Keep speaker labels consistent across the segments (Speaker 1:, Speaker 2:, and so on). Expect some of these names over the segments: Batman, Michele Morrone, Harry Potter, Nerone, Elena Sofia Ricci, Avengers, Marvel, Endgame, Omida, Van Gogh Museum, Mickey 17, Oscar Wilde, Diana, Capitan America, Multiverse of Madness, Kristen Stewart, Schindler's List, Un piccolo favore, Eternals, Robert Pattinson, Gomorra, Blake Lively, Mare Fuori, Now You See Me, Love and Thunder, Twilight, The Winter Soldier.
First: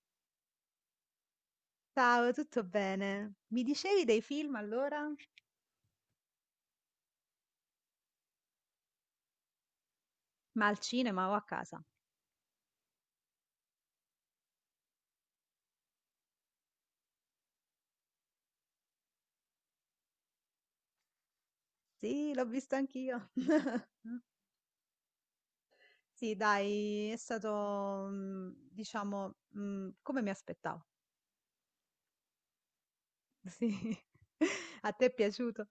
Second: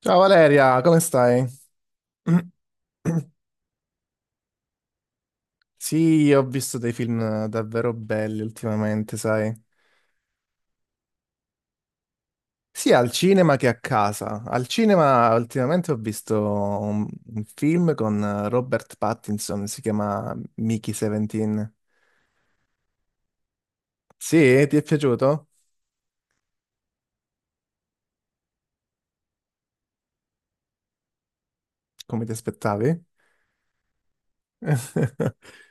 Speaker 1: Ciao Valeria, come stai?
Speaker 2: Ciao, tutto bene? Mi dicevi dei film allora?
Speaker 1: Sì, ho visto dei film davvero belli ultimamente, sai?
Speaker 2: Ma al cinema o a casa?
Speaker 1: Sia al cinema che a casa. Al cinema ultimamente ho visto un film con Robert Pattinson, si chiama Mickey 17.
Speaker 2: Sì, l'ho visto anch'io.
Speaker 1: Sì, ti è piaciuto?
Speaker 2: Sì, dai, è stato, diciamo, come mi aspettavo.
Speaker 1: Come ti aspettavi?
Speaker 2: Sì. A te è piaciuto?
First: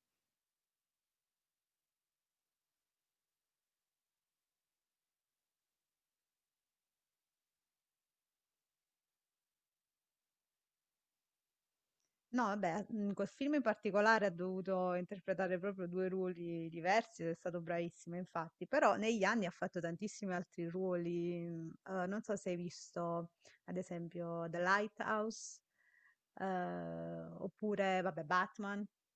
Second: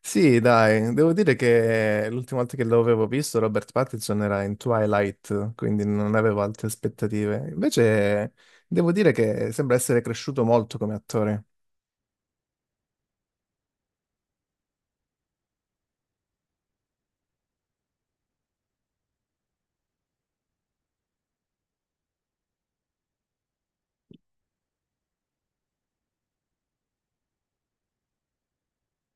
Speaker 1: Sì, dai, devo dire che l'ultima volta che l'avevo visto Robert Pattinson era in Twilight, quindi non avevo altre aspettative. Invece devo dire che sembra essere cresciuto molto come attore.
Speaker 2: No, vabbè, in quel film in particolare ha dovuto interpretare proprio due ruoli diversi ed è stato bravissimo, infatti, però negli anni ha fatto tantissimi altri ruoli, non so se hai visto, ad esempio, The Lighthouse, eh, oppure, vabbè, Batman, ha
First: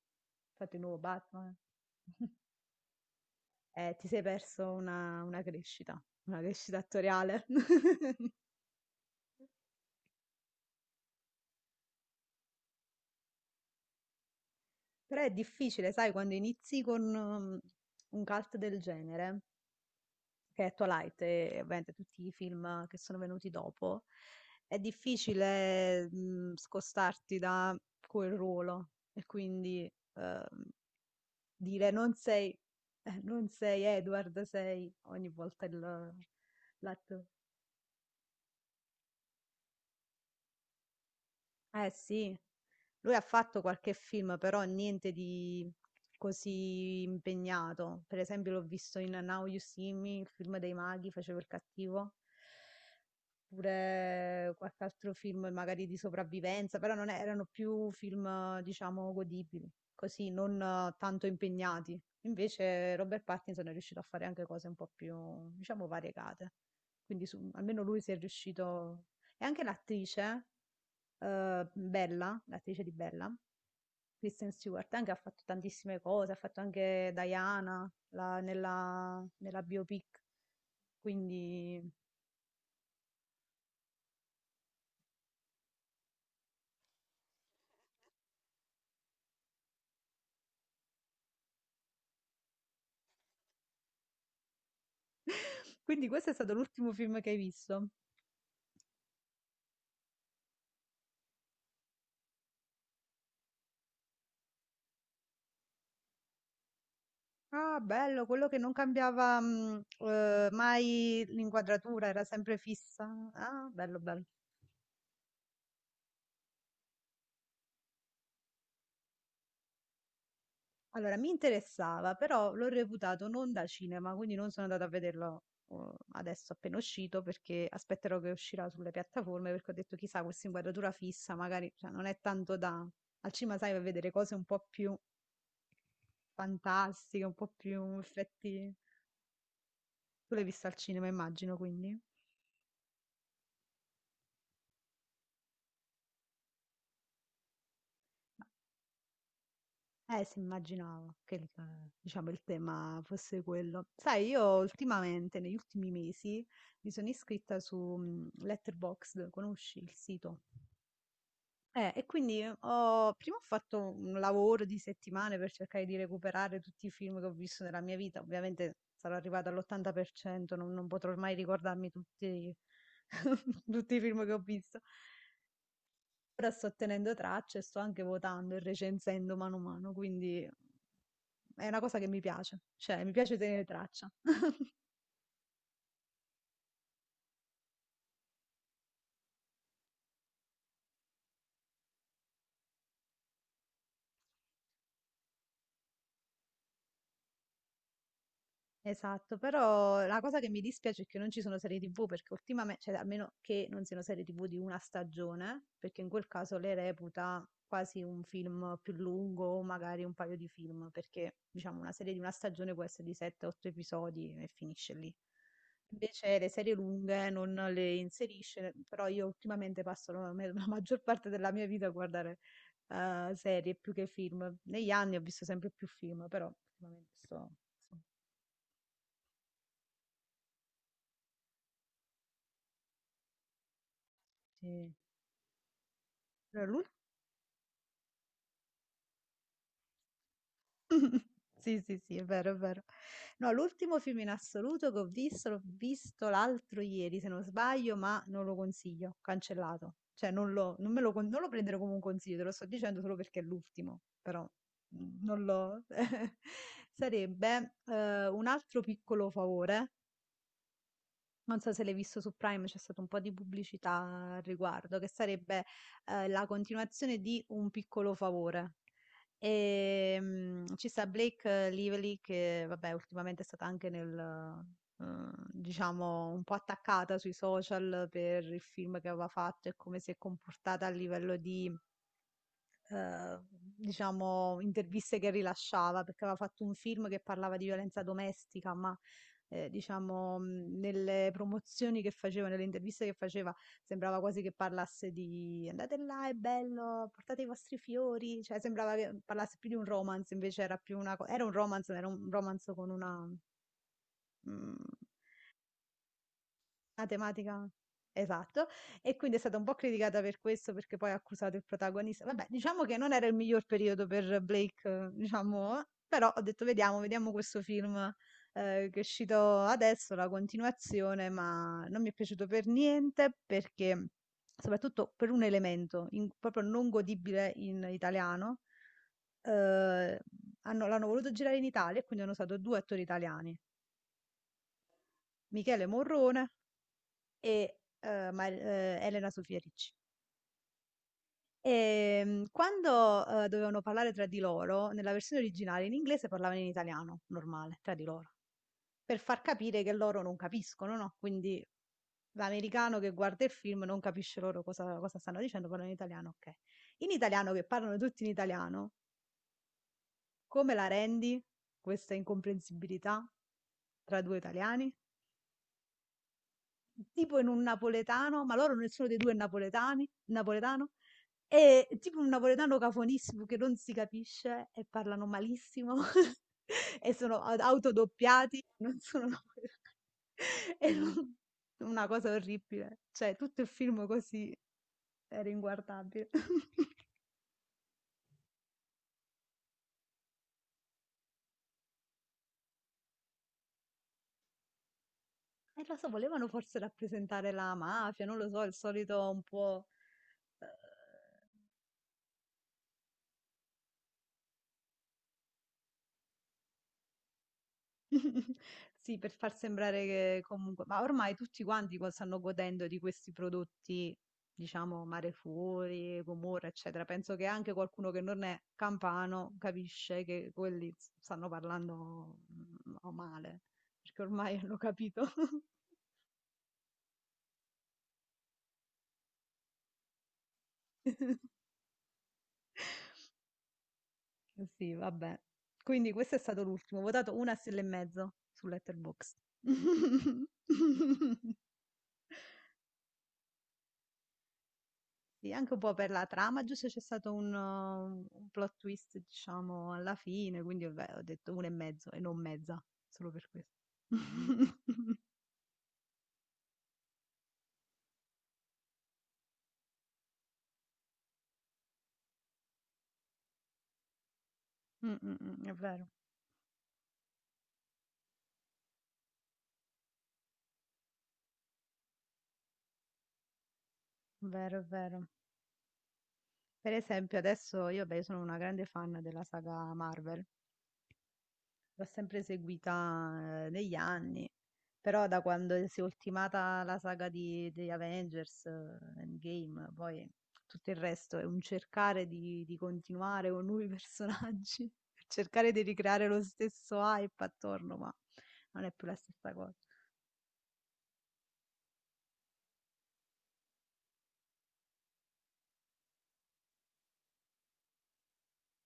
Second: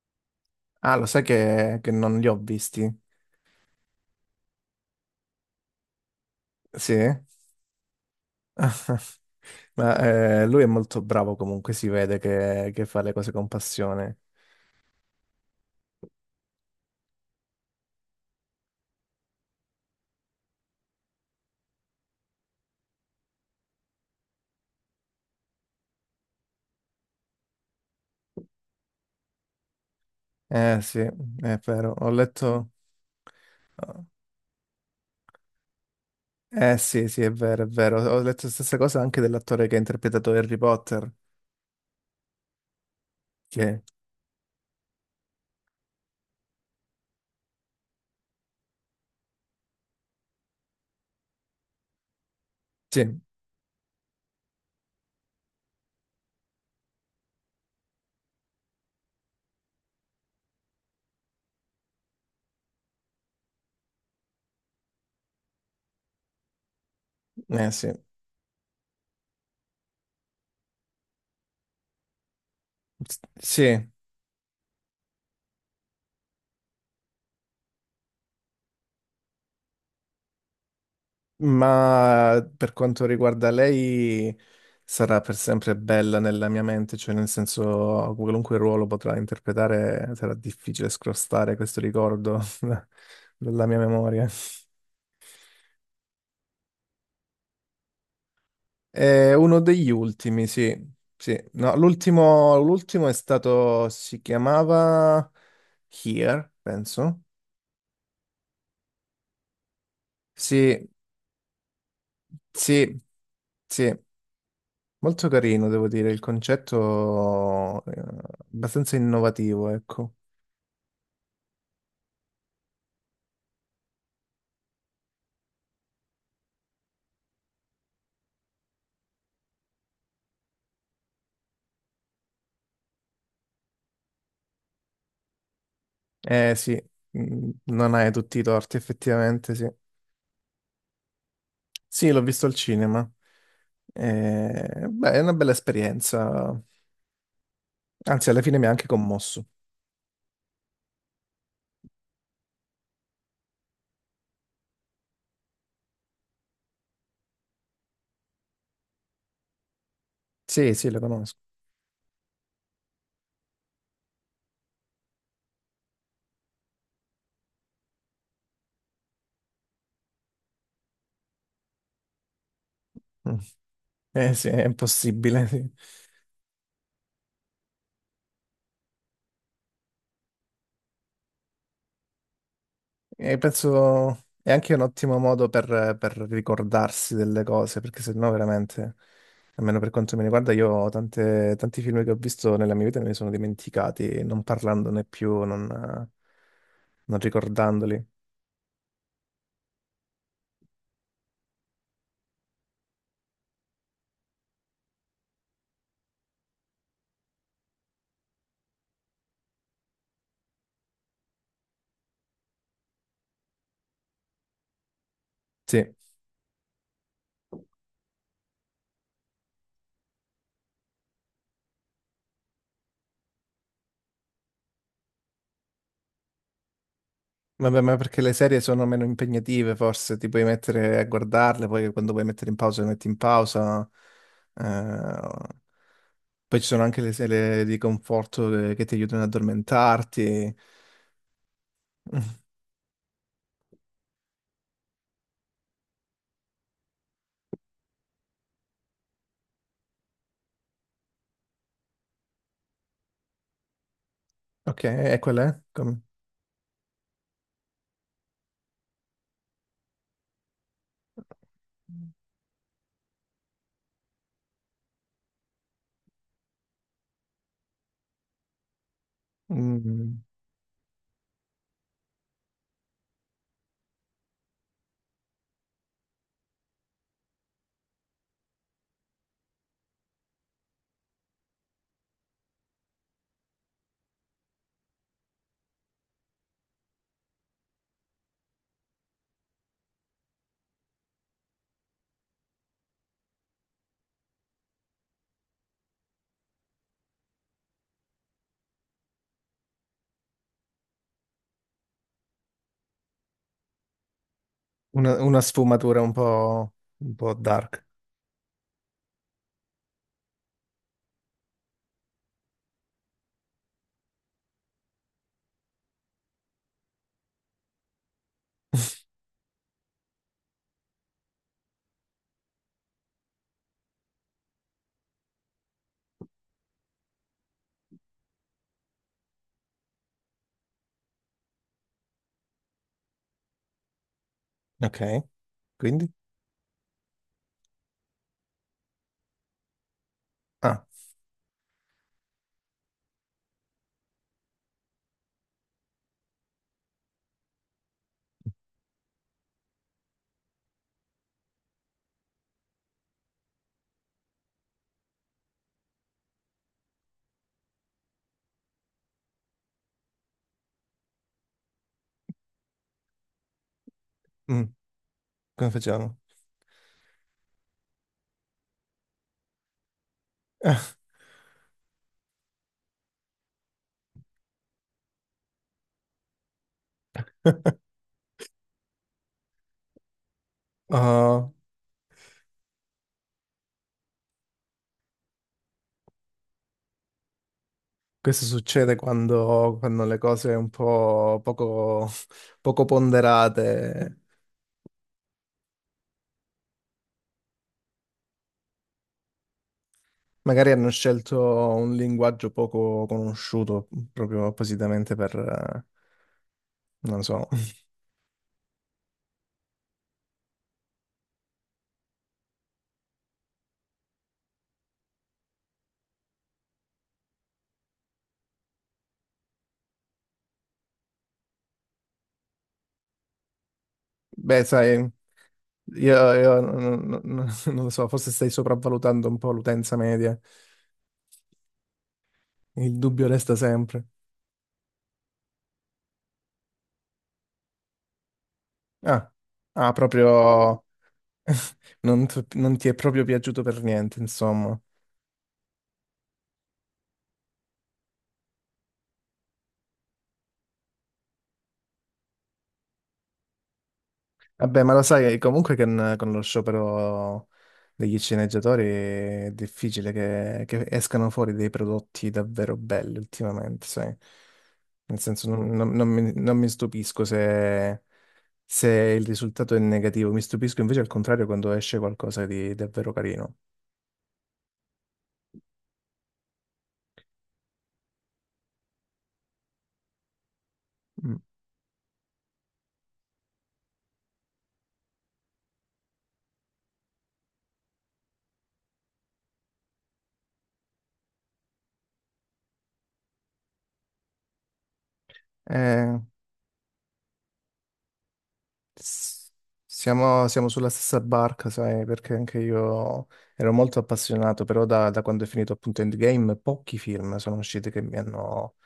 Speaker 2: fatto il
Speaker 1: Ah,
Speaker 2: nuovo
Speaker 1: lo sai
Speaker 2: Batman,
Speaker 1: che non li ho visti?
Speaker 2: e ti sei perso una crescita, una crescita
Speaker 1: Sì?
Speaker 2: attoriale.
Speaker 1: Ma lui è molto bravo comunque, si vede che fa le cose con passione.
Speaker 2: Però è difficile, sai, quando inizi con un cult del genere che è Twilight e ovviamente tutti i film che sono venuti dopo, è difficile scostarti da quel ruolo e quindi
Speaker 1: Eh sì, è
Speaker 2: dire
Speaker 1: vero, ho
Speaker 2: non sei,
Speaker 1: letto...
Speaker 2: eh, non sei Edward, sei ogni volta il,
Speaker 1: Eh sì, sì,
Speaker 2: l'attore.
Speaker 1: è vero, è vero. Ho letto la stessa cosa anche dell'attore che ha interpretato Harry Potter.
Speaker 2: Eh sì, lui ha fatto
Speaker 1: Che...
Speaker 2: qualche film, però niente di così impegnato. Per esempio l'ho visto in Now You See Me, il film dei maghi, facevo il cattivo.
Speaker 1: Sì,
Speaker 2: Oppure qualche altro film magari di sopravvivenza, però non è- erano più film, diciamo, godibili, così, non tanto impegnati. Invece Robert Pattinson è riuscito a fare anche cose un po' più, diciamo, variegate. Quindi
Speaker 1: eh
Speaker 2: almeno
Speaker 1: sì.
Speaker 2: lui si è riuscito... E anche l'attrice, Bella, l'attrice di Bella,
Speaker 1: Sì,
Speaker 2: Kristen Stewart, anche ha fatto tantissime cose, ha fatto anche Diana nella biopic. Quindi
Speaker 1: ma per quanto riguarda lei sarà per sempre bella nella mia mente, cioè nel senso qualunque ruolo potrà interpretare sarà difficile scrostare questo ricordo dalla mia memoria.
Speaker 2: Quindi questo è stato l'ultimo film che hai visto?
Speaker 1: È uno degli ultimi, sì. Sì. No, l'ultimo è stato, si chiamava Here, penso.
Speaker 2: Ah, bello, quello che non cambiava
Speaker 1: Sì,
Speaker 2: mai l'inquadratura, era sempre
Speaker 1: sì,
Speaker 2: fissa. Ah,
Speaker 1: sì.
Speaker 2: bello, bello.
Speaker 1: Molto carino, devo dire, il concetto è abbastanza innovativo, ecco.
Speaker 2: Allora, mi interessava, però l'ho reputato non da cinema, quindi non sono andata a vederlo eh, adesso appena uscito, perché aspetterò che uscirà sulle piattaforme, perché ho detto, chissà, questa inquadratura fissa, magari, cioè, non è tanto da... Al cinema, sai, vai a vedere cose un po' più
Speaker 1: Eh sì,
Speaker 2: fantastiche, un
Speaker 1: mm,
Speaker 2: po'
Speaker 1: non
Speaker 2: più
Speaker 1: hai tutti i
Speaker 2: effetti...
Speaker 1: torti, effettivamente, sì.
Speaker 2: Tu l'hai visto al cinema, immagino, quindi?
Speaker 1: Sì, l'ho visto al cinema. Beh, è una bella esperienza. Anzi, alla fine mi ha anche commosso.
Speaker 2: Sì, immaginavo che diciamo, il tema fosse quello. Sai, io ultimamente, negli ultimi mesi, mi sono iscritta su Letterboxd, conosci il sito?
Speaker 1: Sì, sì, lo conosco.
Speaker 2: E quindi prima ho fatto un lavoro di settimane per cercare di recuperare tutti i film che ho visto nella mia vita. Ovviamente sarò arrivata all'80%, non potrò mai ricordarmi tutti,
Speaker 1: Mm.
Speaker 2: tutti i film che
Speaker 1: Eh
Speaker 2: ho
Speaker 1: sì, è
Speaker 2: visto.
Speaker 1: impossibile. Sì.
Speaker 2: Ora sto tenendo traccia e sto anche votando e recensendo mano a mano, quindi è una cosa che mi piace, cioè mi piace
Speaker 1: E
Speaker 2: tenere traccia.
Speaker 1: penso è anche un ottimo modo per ricordarsi delle cose, perché sennò veramente, almeno per quanto mi riguarda, io ho tanti film che ho visto nella mia vita e me li sono dimenticati, non parlandone più, non, non ricordandoli.
Speaker 2: Esatto, però la cosa che mi dispiace è che non ci sono serie TV perché ultimamente, cioè almeno che non siano serie TV di una stagione, perché in quel caso le reputa quasi un film più lungo o magari un paio di film, perché diciamo una serie di una stagione può essere di 7-8 episodi e finisce lì.
Speaker 1: Sì.
Speaker 2: Invece le serie lunghe non le inserisce, però io ultimamente passo la maggior parte della mia vita a guardare serie più che film. Negli anni ho visto sempre più film, però ultimamente
Speaker 1: Vabbè, ma
Speaker 2: sto-
Speaker 1: perché le serie sono meno impegnative, forse ti puoi mettere a guardarle, poi quando vuoi mettere in pausa, le metti in pausa.
Speaker 2: sì.
Speaker 1: Eh, poi
Speaker 2: No,
Speaker 1: ci sono anche le serie di conforto che ti aiutano ad addormentarti.
Speaker 2: Sì, sì, sì,
Speaker 1: Mm,
Speaker 2: è vero, è vero. No, l'ultimo film in assoluto che ho visto, l'ho visto l'altro ieri, se non sbaglio, ma non lo consiglio, cancellato. Cioè, non lo prendere come un consiglio, te lo sto dicendo solo perché è l'ultimo, però
Speaker 1: ok, e
Speaker 2: non
Speaker 1: quella è?
Speaker 2: lo...
Speaker 1: Come...
Speaker 2: Sarebbe un altro piccolo favore, non so se l'hai visto su Prime, c'è stata un po' di pubblicità al riguardo, che sarebbe la continuazione di Un piccolo favore. E
Speaker 1: Mm,
Speaker 2: ci sta Blake Lively che, vabbè, ultimamente è stata anche nel, eh, diciamo, un po' attaccata sui social per il film che aveva fatto e come si è comportata a livello di eh, diciamo, interviste che rilasciava, perché aveva fatto un film che parlava di violenza domestica, ma diciamo, nelle promozioni che faceva, nelle interviste che faceva, sembrava quasi che parlasse di andate là, è bello, portate i vostri fiori, cioè sembrava che parlasse più di un romance, invece era più era un romance, ma era un romance con mm,
Speaker 1: una sfumatura
Speaker 2: la
Speaker 1: un po'
Speaker 2: tematica
Speaker 1: dark.
Speaker 2: esatto. E quindi è stata un po' criticata per questo, perché poi ha accusato il protagonista. Vabbè, diciamo che non era il miglior periodo per Blake, diciamo, però ho detto vediamo, vediamo questo film che è uscito adesso, la continuazione, ma non mi è piaciuto per niente perché, soprattutto per un elemento proprio non godibile in italiano, eh, l'hanno voluto girare in Italia e quindi hanno usato due attori italiani,
Speaker 1: Ok,
Speaker 2: Michele
Speaker 1: quindi?
Speaker 2: Morrone e, Mar Elena Sofia Ricci.
Speaker 1: Ah,
Speaker 2: Quando, dovevano parlare tra di loro, nella versione originale in inglese parlavano in italiano, normale, tra di loro, per far capire che loro non capiscono, no, quindi l'americano che guarda il film non capisce loro cosa stanno dicendo, parlano in italiano, okay. In italiano che parlano tutti in italiano, come la rendi questa incomprensibilità tra 2
Speaker 1: mm,
Speaker 2: italiani?
Speaker 1: come facciamo?
Speaker 2: Tipo in un napoletano, ma loro nessuno dei 2 è napoletani napoletano. Tipo un napoletano cafonissimo che non si capisce e parlano malissimo e sono a autodoppiati, non sono napoletani. E non
Speaker 1: Ah,
Speaker 2: una cosa orribile. Cioè, tutto il film così era inguardabile.
Speaker 1: questo succede quando, quando le cose un po' poco, poco ponderate,
Speaker 2: E lo so, volevano forse rappresentare la mafia, non lo so, il solito un po', ehm
Speaker 1: magari hanno scelto un linguaggio poco conosciuto proprio appositamente per, non lo so.
Speaker 2: Sì, per far sembrare che comunque, ma ormai tutti quanti stanno godendo di questi prodotti, diciamo, Mare Fuori, Gomorra, eccetera. Penso che anche qualcuno che non è campano capisce che quelli stanno parlando o male, perché ormai
Speaker 1: Beh,
Speaker 2: hanno
Speaker 1: sai,
Speaker 2: capito.
Speaker 1: io non, non lo so, forse stai sopravvalutando un po' l'utenza media. Il dubbio resta sempre.
Speaker 2: Sì, vabbè. Quindi questo è stato l'ultimo. Ho votato una stella e mezzo su
Speaker 1: Ah,
Speaker 2: Letterboxd.
Speaker 1: ah, proprio non, non ti è proprio piaciuto per niente, insomma.
Speaker 2: Sì, anche un po' per la trama, giusto c'è stato un plot twist, diciamo, alla fine, quindi vabbè, ho detto uno e mezzo e non mezza, solo per questo.
Speaker 1: Vabbè, ma lo sai comunque che con lo sciopero degli sceneggiatori è difficile che escano fuori dei prodotti davvero belli ultimamente, sai?
Speaker 2: Mm,
Speaker 1: Nel
Speaker 2: mm,
Speaker 1: senso,
Speaker 2: mm,
Speaker 1: non,
Speaker 2: è vero,
Speaker 1: non mi, non mi stupisco se, se il risultato è negativo, mi stupisco invece al contrario quando esce qualcosa di davvero carino.
Speaker 2: è vero, è vero. Per esempio, adesso io, beh, sono una grande fan della saga Marvel.
Speaker 1: Mm.
Speaker 2: L'ho sempre seguita negli anni, però da quando si è ultimata la saga di Avengers Endgame, poi tutto il resto è un cercare di continuare con nuovi personaggi, cercare di
Speaker 1: Eh,
Speaker 2: ricreare lo stesso hype attorno, ma non è più la
Speaker 1: S-
Speaker 2: stessa cosa.
Speaker 1: siamo, siamo sulla stessa barca, sai, perché anche io ero molto appassionato, però da, da quando è finito appunto Endgame pochi film sono usciti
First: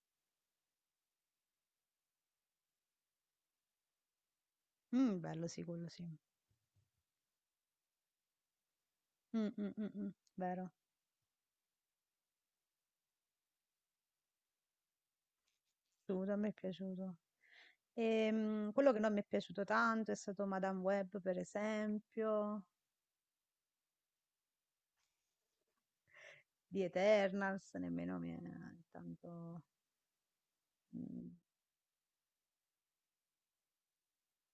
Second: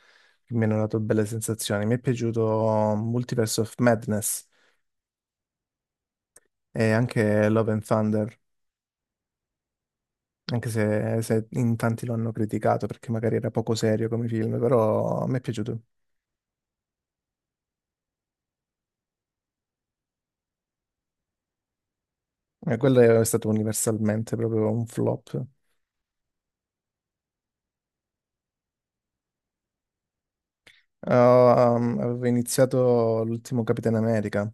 Speaker 1: che mi hanno dato belle sensazioni. Mi è piaciuto Multiverse of Madness
Speaker 2: Mm, bello sì, quello sì.
Speaker 1: e anche Love and Thunder,
Speaker 2: Mm, mm, mm, mm,
Speaker 1: anche
Speaker 2: vero,
Speaker 1: se, se in tanti lo hanno criticato perché magari era poco serio come film, però mi è piaciuto.
Speaker 2: assolutamente, a me è piaciuto. Quello che non mi è piaciuto tanto è stato Madame Web, per esempio.
Speaker 1: E quello è stato universalmente proprio un flop.
Speaker 2: Di Eternals, nemmeno mi è tanto... mm.
Speaker 1: Avevo iniziato l'ultimo Capitan America.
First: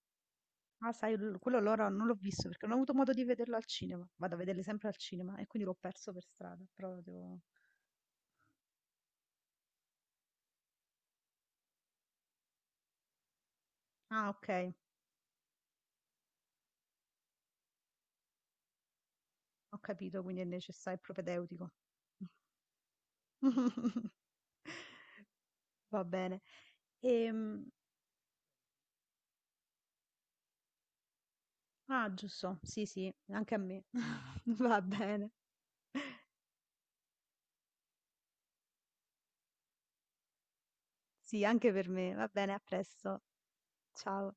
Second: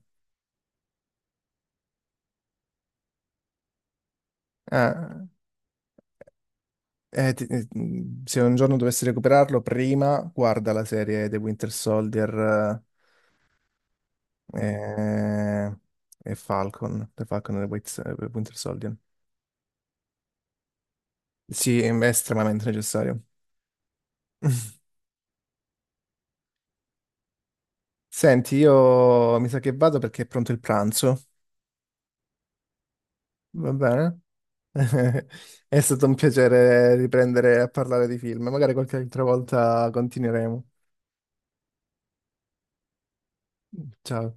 Speaker 2: Ah, sai, quello allora non l'ho visto perché non ho avuto modo di vederlo al cinema. Vado a vederli sempre al
Speaker 1: Ah,
Speaker 2: cinema e quindi l'ho perso per strada. Però
Speaker 1: eh,
Speaker 2: devo...
Speaker 1: se un giorno dovessi recuperarlo, prima guarda la serie The Winter Soldier
Speaker 2: Ah, ok,
Speaker 1: eh, e Falcon, The Falcon e The Winter Soldier.
Speaker 2: ho capito, quindi è necessario, è propedeutico.
Speaker 1: Sì, è estremamente necessario.
Speaker 2: Va bene. Ehm,
Speaker 1: Senti, io mi sa che vado perché è pronto il pranzo,
Speaker 2: ah, giusto, sì, sì, anche a
Speaker 1: va
Speaker 2: me.
Speaker 1: bene?
Speaker 2: Va bene,
Speaker 1: È stato un piacere riprendere a parlare di film, magari qualche altra volta continueremo.
Speaker 2: sì, anche per me. Va bene, a presto.
Speaker 1: Ciao.
Speaker 2: Ciao.